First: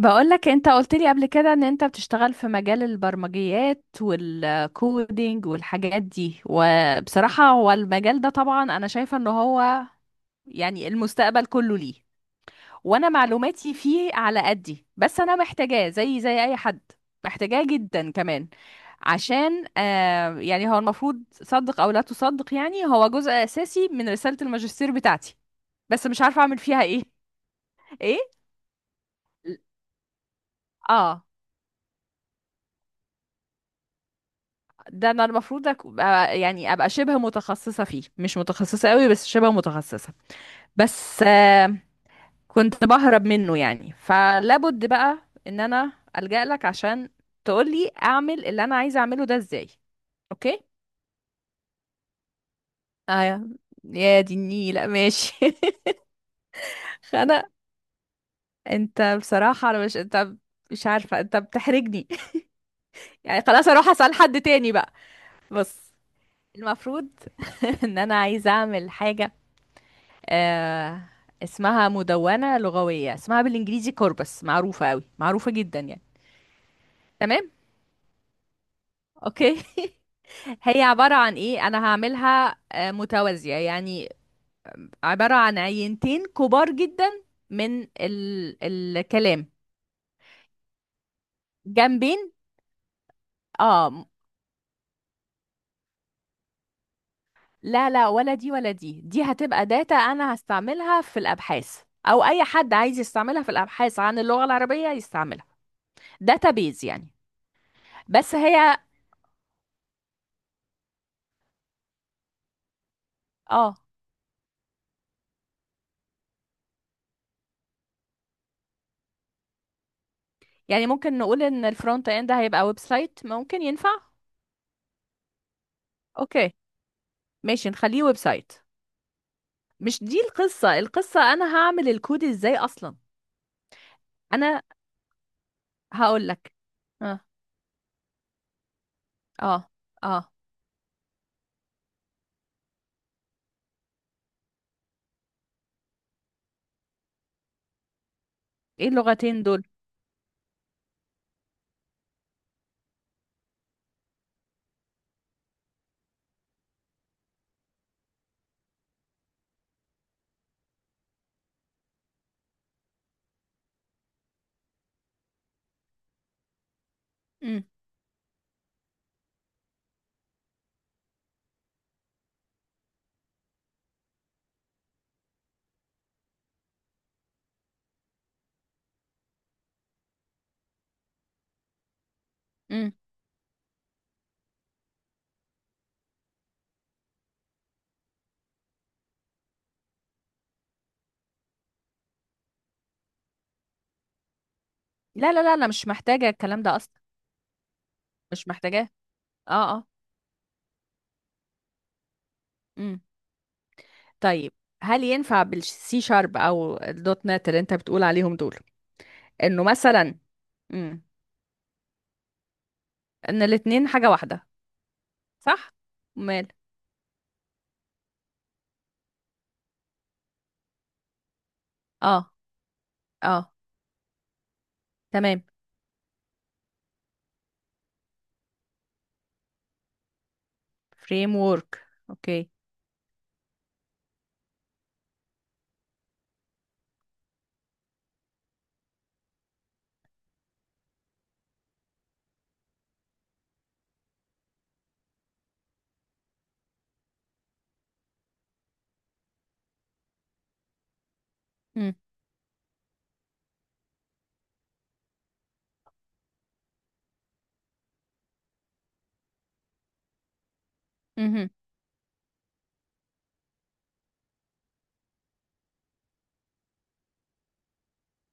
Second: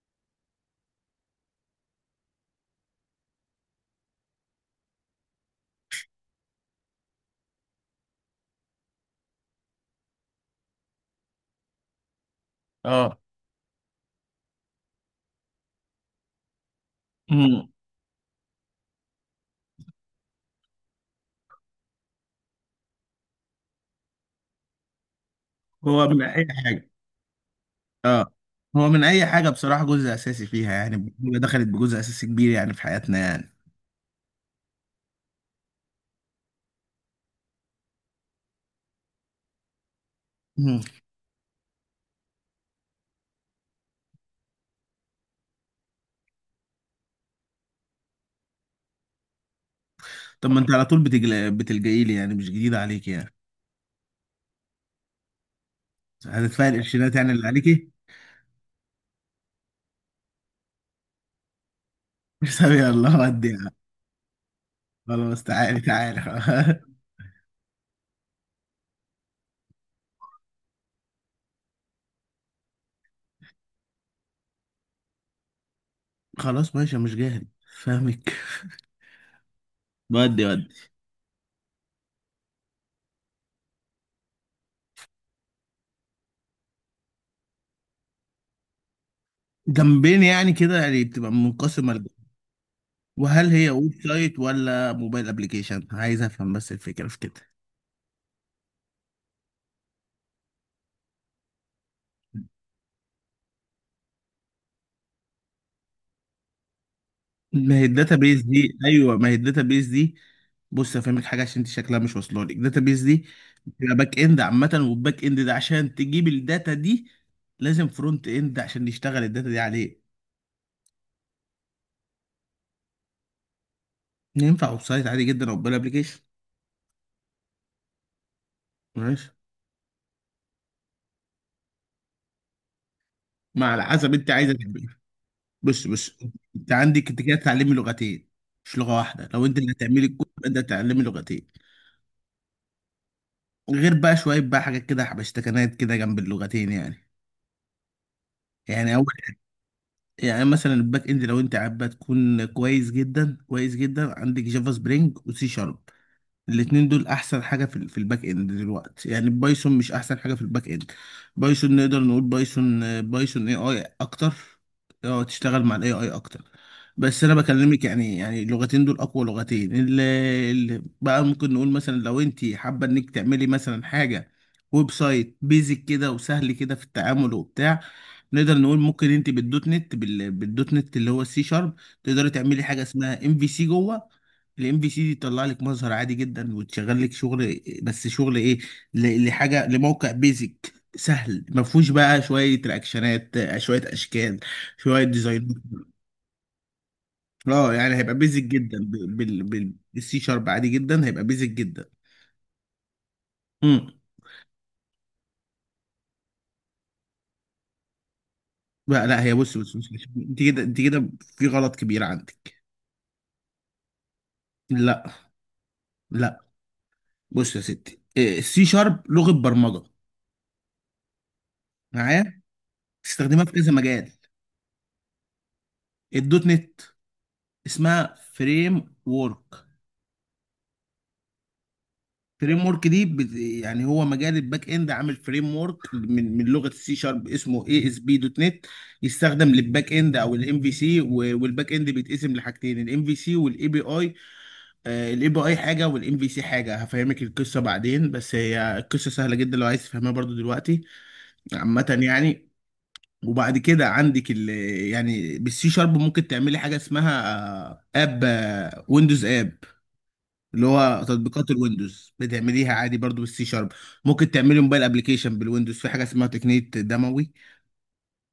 بقولك انت قلت لي قبل كده ان انت بتشتغل في مجال البرمجيات والكودينج والحاجات دي، وبصراحة هو المجال ده طبعا انا شايفة ان هو يعني المستقبل كله ليه. وانا اه. معلوماتي فيه على قدي، بس انا محتاجاه زي اي حد، محتاجاه امم. جدا كمان. عشان يعني هو المفروض، صدق او لا تصدق، يعني هو جزء اساسي من رسالة الماجستير بتاعتي. بس هو من مش عارفة اي اعمل فيها حاجه؟ ايه. ايه. اه، هو من اي حاجه بصراحه جزء اساسي فيها، يعني اه. البرمجه دخلت بجزء اساسي كبير يعني في حياتنا يعني. ده انا المفروض ابقى يعني ابقى شبه متخصصة فيه، مش متخصصة قوي بس شبه متخصصة. مم. بس كنت بهرب منه يعني، فلابد بقى ان انا ألجأ لك عشان تقولي اعمل اللي انا عايزة اعمله ده ازاي. طب ما اوكي. انت على طول بتلجئي لي، يعني مش جديد عليك اه، يعني. يا دي النيلة، ماشي. هتدفعي القرشينات يعني انا اللي عليكي. انت بصراحة انا مش انت، مش عارفة، انت بتحرجني. حسابي الله يعني ودي خلاص يعني. اروح اسأل حد تاني بقى. خلاص، تعالي بص، تعالي. المفروض ان انا عايزة اعمل حاجة آه اسمها مدونة لغوية، اسمها بالانجليزي كوربس، معروفة قوي معروفة جدا يعني. خلاص ماشي، مش جاهل، تمام. فاهمك. اوكي ودي هي ودي. عبارة عن ايه؟ انا هعملها متوازية يعني، عبارة عن عينتين كبار جدا من الكلام. جنبين يعني كده، يعني بتبقى منقسمه لجنب. جنبين. وهل هي اه، ويب سايت ولا موبايل ابلكيشن؟ عايز افهم بس الفكره في كده. لا لا، ولا دي ولا دي، دي هتبقى داتا انا هستعملها في الابحاث، او اي حد عايز يستعملها في الابحاث عن اللغة العربية يستعملها، داتا بيز يعني. ما هي الداتا بس بيز هي، دي؟ ايوه، ما هي الداتا بيز دي؟ بص هفهمك حاجه عشان انت شكلها مش واصله لك. الداتا بيز دي اه، بتبقى باك اند عامه، والباك اند ده عشان تجيب الداتا دي لازم فرونت اند عشان يشتغل الداتا دي عليه. يعني ممكن نقول ان الفرونت اند هيبقى ويب سايت، ممكن ينفع. ينفع ويب سايت عادي جدا او موبايل ابلكيشن. اوكي، ماشي نخليه ويب سايت. ماشي. مش دي القصة، القصة انا هعمل الكود ازاي اصلا؟ ما على حسب انت عايزه انا تعمل. بص بص، هقول لك. انت عندك، اه، انت كده تعلمي لغتين، مش لغه واحده. لو انت اه، اللي هتعملي الكود اه. يبقى انت هتتعلمي لغتين، غير بقى شويه بقى حاجات كده حبشتكنات كده جنب اللغتين يعني. ايه يعني اول، اللغتين دول؟ يعني مثلا الباك اند لو انت حابه تكون كويس جدا كويس جدا، عندك جافا سبرينج وسي شارب. الاتنين دول احسن حاجه في الباك اند دلوقتي. يعني بايثون مش احسن حاجه في الباك اند. بايثون نقدر نقول بايثون بايثون اي اي اكتر. اه، تشتغل مع الاي اي اكتر. بس انا امم بكلمك يعني، يعني اللغتين دول اقوى لغتين اللي اللي بقى. ممكن نقول مثلا لو انت حابه انك تعملي مثلا حاجه ويب سايت بيزك كده وسهل كده في التعامل وبتاع، نقدر نقول ممكن انت بالدوت نت، بالدوت نت اللي هو السي شارب، تقدري تعملي حاجه امم. اسمها ام في سي جوه. الام في سي دي تطلع لك مظهر عادي جدا وتشغل لك شغل، بس شغل ايه؟ لحاجه لموقع بيزك سهل ما فيهوش بقى شويه رياكشنات، شويه اشكال، شويه لا لا ديزاين. لا، انا مش محتاجة الكلام ده اصلا، اه يعني هيبقى بيزك مش جدا، محتاجاه. ب- بال اه، بال- اه، بالسي شارب عادي جدا هيبقى بيزك جدا. امم. امم. طيب، هل ينفع بالسي شارب او الدوت نت اللي انت بتقول عليهم دول، لا لا، هي بص انه بص بص، مثلا، انت كده انت امم، كده في غلط كبير عندك. ان الاتنين حاجة واحدة، لا صح؟ لا. مال. بص يا ستي، السي شارب لغه برمجه اه، معايا، اه، تستخدمها في كذا مجال. تمام. الدوت نت اسمها فريم وورك. فريم ورك، اوكي. فريم وورك دي يعني هو مجال الباك اند عامل فريم وورك من لغه السي شارب اسمه اي اس بي دوت نت، يستخدم للباك اند او الام في سي. والباك اند بيتقسم لحاجتين، الام في سي والاي بي اي. الاي بي اي حاجه والام في سي حاجه، هفهمك القصه بعدين، بس هي القصه سهله جدا لو عايز تفهمها برضو دلوقتي، مم. عامه يعني. وبعد كده عندك ال، يعني بالسي شارب ممكن تعملي حاجه اسمها آه، اب آه، ويندوز اب، اللي هو مهم. تطبيقات الويندوز بتعمليها عادي برضو بالسي شارب. ممكن تعملي موبايل ابلكيشن بالويندوز في حاجه اسمها تقنيه دموي،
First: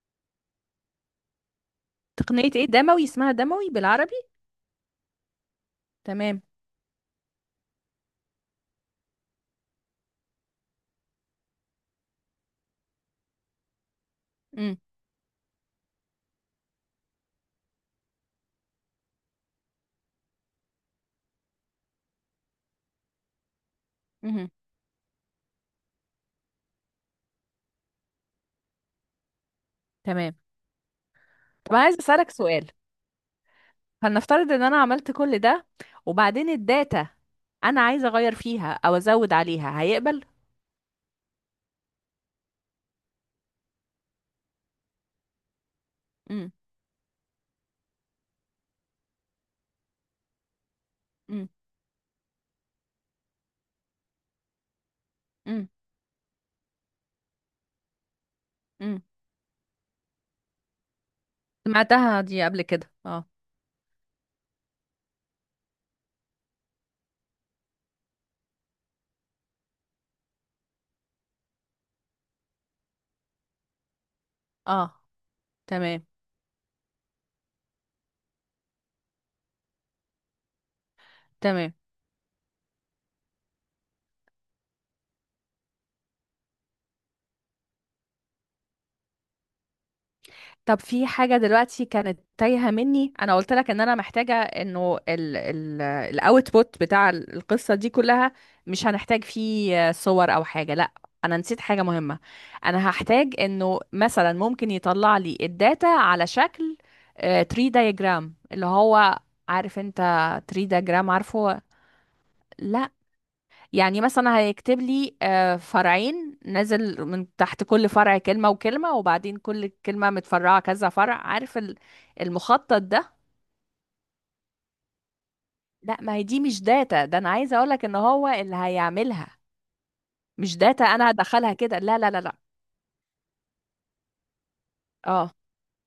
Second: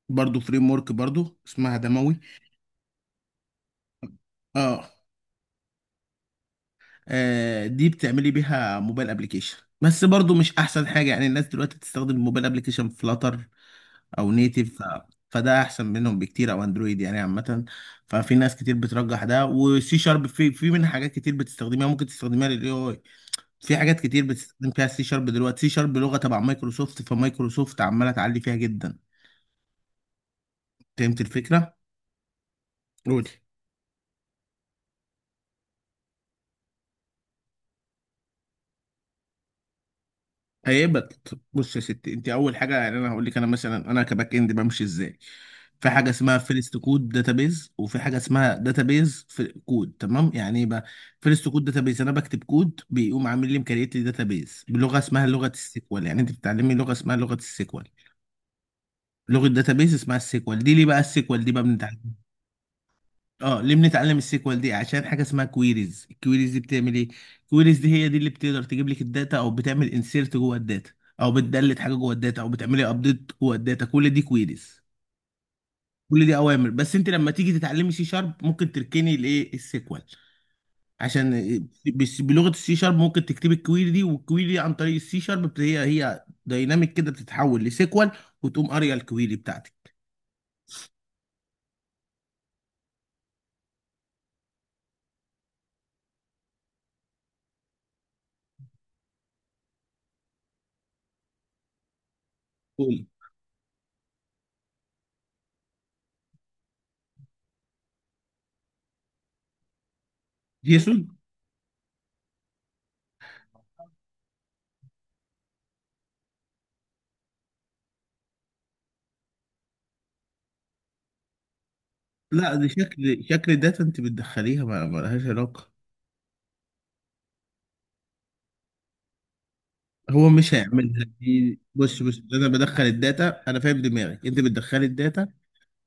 برضو فريم ورك، برضو اسمها دموي. تقنية ايه دموي؟ اسمها دموي بالعربي؟ اه. تمام. دي بتعملي بيها موبايل ابلكيشن بس برضو مش احسن حاجه. يعني الناس دلوقتي بتستخدم الموبايل ابلكيشن فلاتر او مم. نيتيف فده احسن منهم بكتير، او اندرويد يعني عامه. ففي ناس كتير بترجح ده، وسي شارب في منها حاجات كتير بتستخدمها، ممكن تستخدمها للاي اي. في حاجات كتير مهم. بتستخدم فيها سي شارب دلوقتي. سي شارب لغه تبع مايكروسوفت، فمايكروسوفت عماله تعلي فيها جدا. تمام. فهمت طب الفكره؟ انا عايز اسالك سؤال. قول. هنفترض ان انا عملت كل ده، وبعدين الداتا انا عايزه اغير فيها او ازود عليها، هيقبل؟ هيبقى، بص يا ستي، انت اول حاجه يعني انا هقول لك انا مثلا انا كباك اند بمشي ازاي. في حاجه اسمها مم. فيرست كود داتابيز، وفي حاجه اسمها داتابيز في كود. تمام، يعني ايه بقى؟ مم. فيرست كود داتابيز انا بكتب كود بيقوم عامل لي مكريت لي داتابيز بلغه اسمها لغه مم. السيكوال. يعني انت بتتعلمي لغه اسمها لغه السيكوال، مم. لغه داتابيز اسمها السيكوال. دي ليه بقى السيكوال دي بقى بنتعلم؟ سمعتها دي قبل كده، اه. اه، ليه بنتعلم السيكوال دي؟ عشان حاجه اسمها كويريز. الكويريز دي بتعمل ايه؟ الكويريز دي هي دي اللي بتقدر تجيب لك الداتا، او بتعمل انسيرت جوه الداتا، او بتدلت حاجه جوه الداتا، او بتعملي ابديت جوه الداتا. كل دي كويريز، اه، تمام. كل دي اوامر. بس انت لما تيجي تتعلمي سي شارب ممكن تركني الايه السيكوال عشان، تمام. بس بلغه السي شارب ممكن تكتبي الكويري دي، والكويري دي عن طريق السي شارب هي هي دايناميك كده بتتحول لسيكوال، وتقوم قاريه الكويري بتاعتك. طب في حاجة دلوقتي كانت تايهة مني، انا قلت لك ان انا محتاجة انه ال الاوتبوت بتاع القصة دي كلها، مش هنحتاج فيه صور او حاجة، لا. انا نسيت حاجة مهمة. انا قولي. هحتاج انه مثلا ممكن يطلع لي الداتا على شكل تري دايجرام، اللي هو، عارف انت تري جيسون. دايجرام؟ عارفه؟ لا. يعني مثلا هيكتب لي فرعين نازل من تحت، كل فرع كلمة وكلمة، وبعدين كل كلمة متفرعة كذا فرع، عارف لا، دي المخطط ده؟ شكل شكل داتا انت بتدخليها، ما لهاش علاقه. لا، ما هي دي مش داتا، ده انا عايزة اقولك ان هو اللي هيعملها، هو مش مش داتا هيعملها انا هدخلها دي، كده، لا بص لا بص، لا لا. انا بدخل الداتا، انا فاهم دماغك، انت بتدخلي الداتا اه.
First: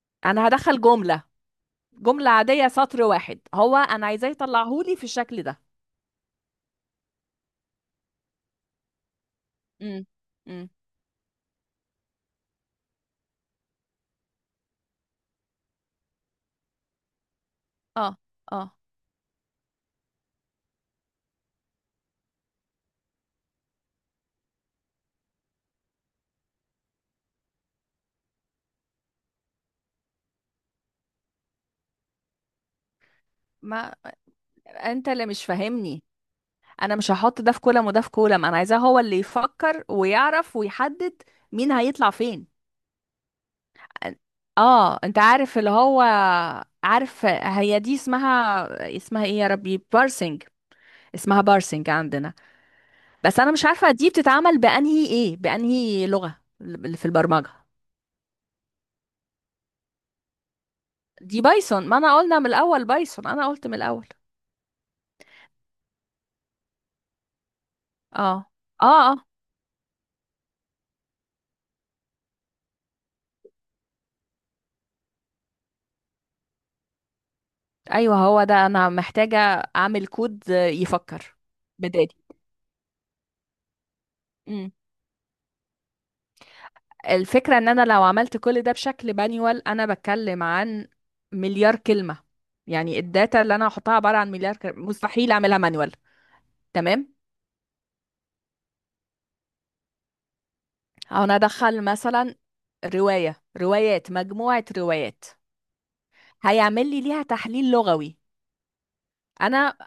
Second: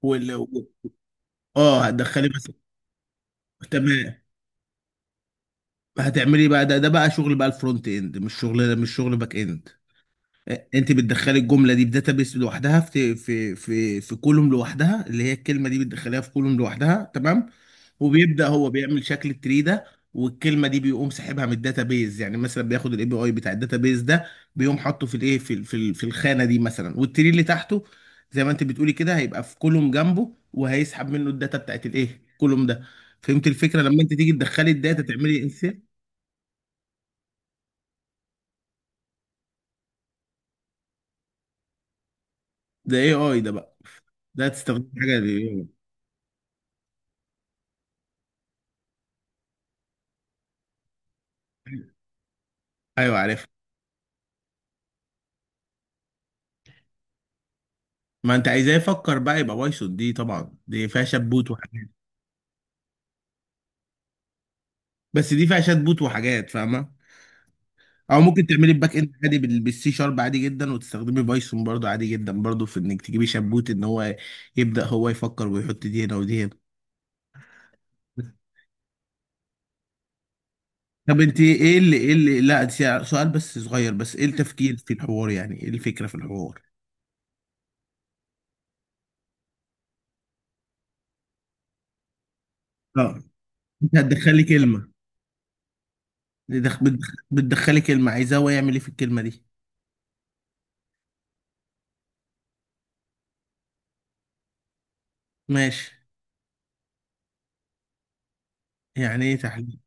وال، انا هدخل جملة، اه، هتدخلي جملة بس. عادية سطر واحد، هو انا تمام، عايزاه يطلعهولي في الشكل ده. هتعملي بقى ده، ده بقى شغل بقى الفرونت اند، مش شغل، مش شغل باك اند. امم امم. انت بتدخلي الجمله دي في داتابيس لوحدها، في كولوم لوحدها، اللي هي الكلمه دي بتدخليها في كولوم لوحدها. تمام. اه، وبيبدا اه. هو بيعمل شكل التري ده، والكلمه دي بيقوم ساحبها من الداتابيز. يعني مثلا بياخد الاي بي اي بتاع الداتابيز ده، بيقوم حاطه في الايه في الخانه دي مثلا، والتري اللي تحته زي ما انت بتقولي كده، هيبقى في كولوم جنبه، وهيسحب منه الداتا بتاعت الايه كولوم ده. فهمت الفكره؟ ما لما انت تيجي تدخلي الداتا انت اللي مش تعملي انسert. فاهمني، انا مش هحط ده في كولم وده في كولم، انا عايزاه هو اللي يفكر ويعرف ويحدد مين هيطلع فين. ده اي اي ده بقى، ده تستخدم اه، حاجه انت لل عارف AI. اللي هو، عارف، هي دي اسمها اسمها ايه يا ربي؟ بارسنج، اسمها بارسنج عندنا. ايوه بس عارف. انا مش عارفة دي بتتعمل بانهي ايه، بانهي لغة اللي في البرمجة. ما انت عايزاه يفكر بقى، يبقى بايثون، دي طبعا دي فيها شات دي بوت وحاجات. بايثون، ما انا قلنا من الاول بايثون، انا قلت من الاول. بس دي فيها شات بوت وحاجات، فاهمه. او اه، ممكن تعملي الباك اند اه، اه، عادي بالسي شارب عادي جدا، وتستخدمي بايثون برضو عادي جدا، برضو في انك تجيبي شات بوت، ان هو يبدا هو يفكر ويحط دي هنا ودي هنا. ايوه، هو ده انا محتاجة، اعمل كود طب يفكر انت ايه اللي، بدالي. ايه اللي، لا سؤال بس صغير، بس ايه التفكير في الحوار؟ يعني ايه الفكره في الحوار؟ الفكرة ان انا لو عملت كل ده بشكل بانيوال، انا بتكلم عن مليار كلمة، يعني اه، الداتا اللي انا هحطها انت عبارة عن هتدخلي مليار كلمة، كلمه، مستحيل اعملها مانيوال. بتدخ- بتدخ- تمام. بتدخلي كلمه، عايزاه هو يعمل ايه في الكلمه دي. او انا ادخل مثلا رواية، روايات، مجموعة روايات، ماشي. هيعمل لي ليها تحليل لغوي. يعني ايه انا. تحليل؟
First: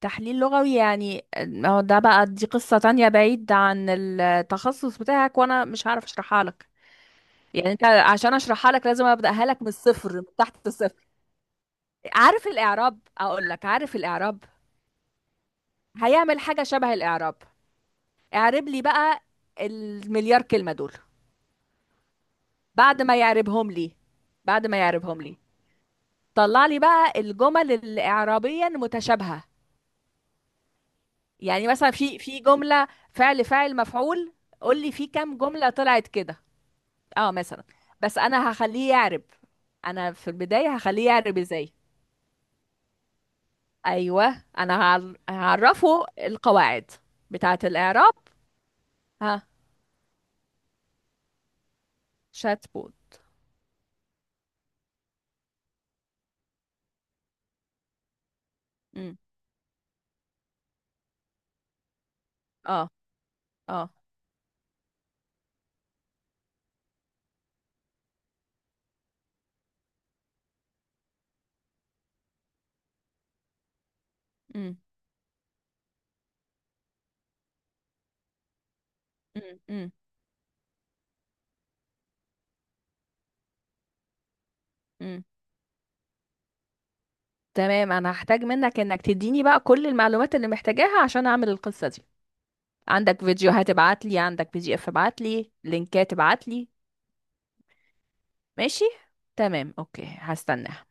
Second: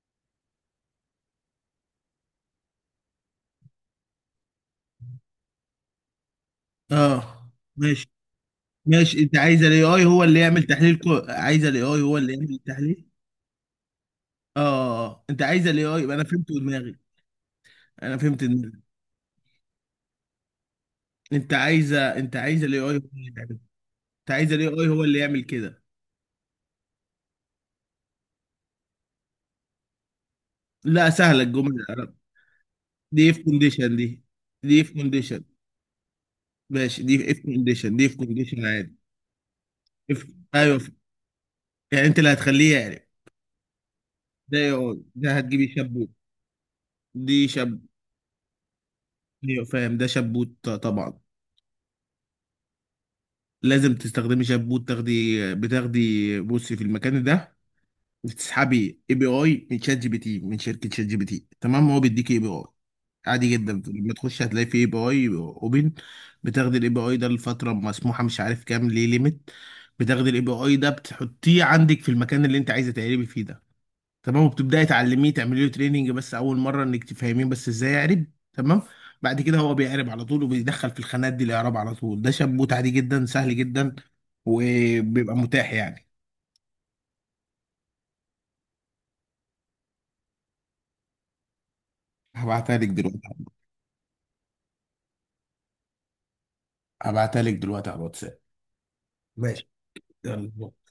تحليل لغوي يعني، ما هو ده بقى دي قصة تانية بعيد عن التخصص بتاعك، وانا مش هعرف اشرحها لك، اه. يعني انت ماشي عشان اشرحها لك لازم ماشي، انت ابداها عايز لك من الاي اي الصفر، من هو اللي يعمل تحت الصفر. عايز الاي اي هو اللي عارف يعمل الإعراب؟ التحليل. أقول لك عارف الإعراب. اه. انت عايز الاي اي، انا هيعمل فهمت حاجة شبه دماغي. الإعراب. انا فهمت اعرب دماغي. لي بقى المليار كلمة دول. انت عايزه، انت عايز الاي اي هو بعد ما اللي يعمل، يعربهم لي، انت عايز بعد الاي ما اي هو اللي يعربهم لي يعمل كده. طلع لي بقى الجمل اللي إعرابيا متشابهة. لا سهله يعني الجمله مثلا العرب. في جملة دي اف فعل فاعل كونديشن دي. مفعول، دي قول اف لي في كام كونديشن، جملة طلعت كده. ماشي، دي اه اف مثلا. كونديشن، دي اف بس أنا كونديشن هخليه عادي. يعرب، أنا اف، في البداية ايوه. هخليه يعرب إزاي؟ يعني انت اللي هتخليه يعرف. أيوه، ده اي أنا اي ده، هتجيبي هعرفه شبوت. القواعد دي بتاعة شب، الإعراب. ها. ايوه فاهم، ده شبوت، طبعا. شات. لازم تستخدمي شامبو، تاخدي، بتاخدي، بصي في المكان ده بتسحبي اي امم. بي اي من شات جي بي تي، من شركه شات جي بي تي. تمام، هو بيديكي اي بي اي اه، عادي جدا. اه. لما تخش هتلاقي في اي بي اي اوبن، بتاخدي الاي بي اي ده لفتره مسموحه مش عارف كام ليه ليميت. بتاخدي الاي بي اي ده بتحطيه عندك في المكان اللي انت عايزه تقلبي فيه ده. تمام. امم وبتبداي تعلميه، تعملي له تريننج بس اول مره، انك تفهميه بس ازاي يعرب. تمام. بعد كده امم. هو بيعرب على طول، وبيدخل في الخانات دي الاعراب على طول. ده شابوت عادي جدا، سهل جدا، امم. وبيبقى متاح يعني. تمام، انا هحتاج منك انك تديني بقى كل المعلومات اللي محتاجاها عشان اعمل القصة دي. هبعتها لك عندك دلوقتي. فيديوهات؟ ابعت لي. عندك PDF؟ ابعت لي. لينكات؟ ابعت لي. هبعتها لك دلوقتي على الواتساب. ماشي. ماشي. تمام، اوكي، يلا. هستناها.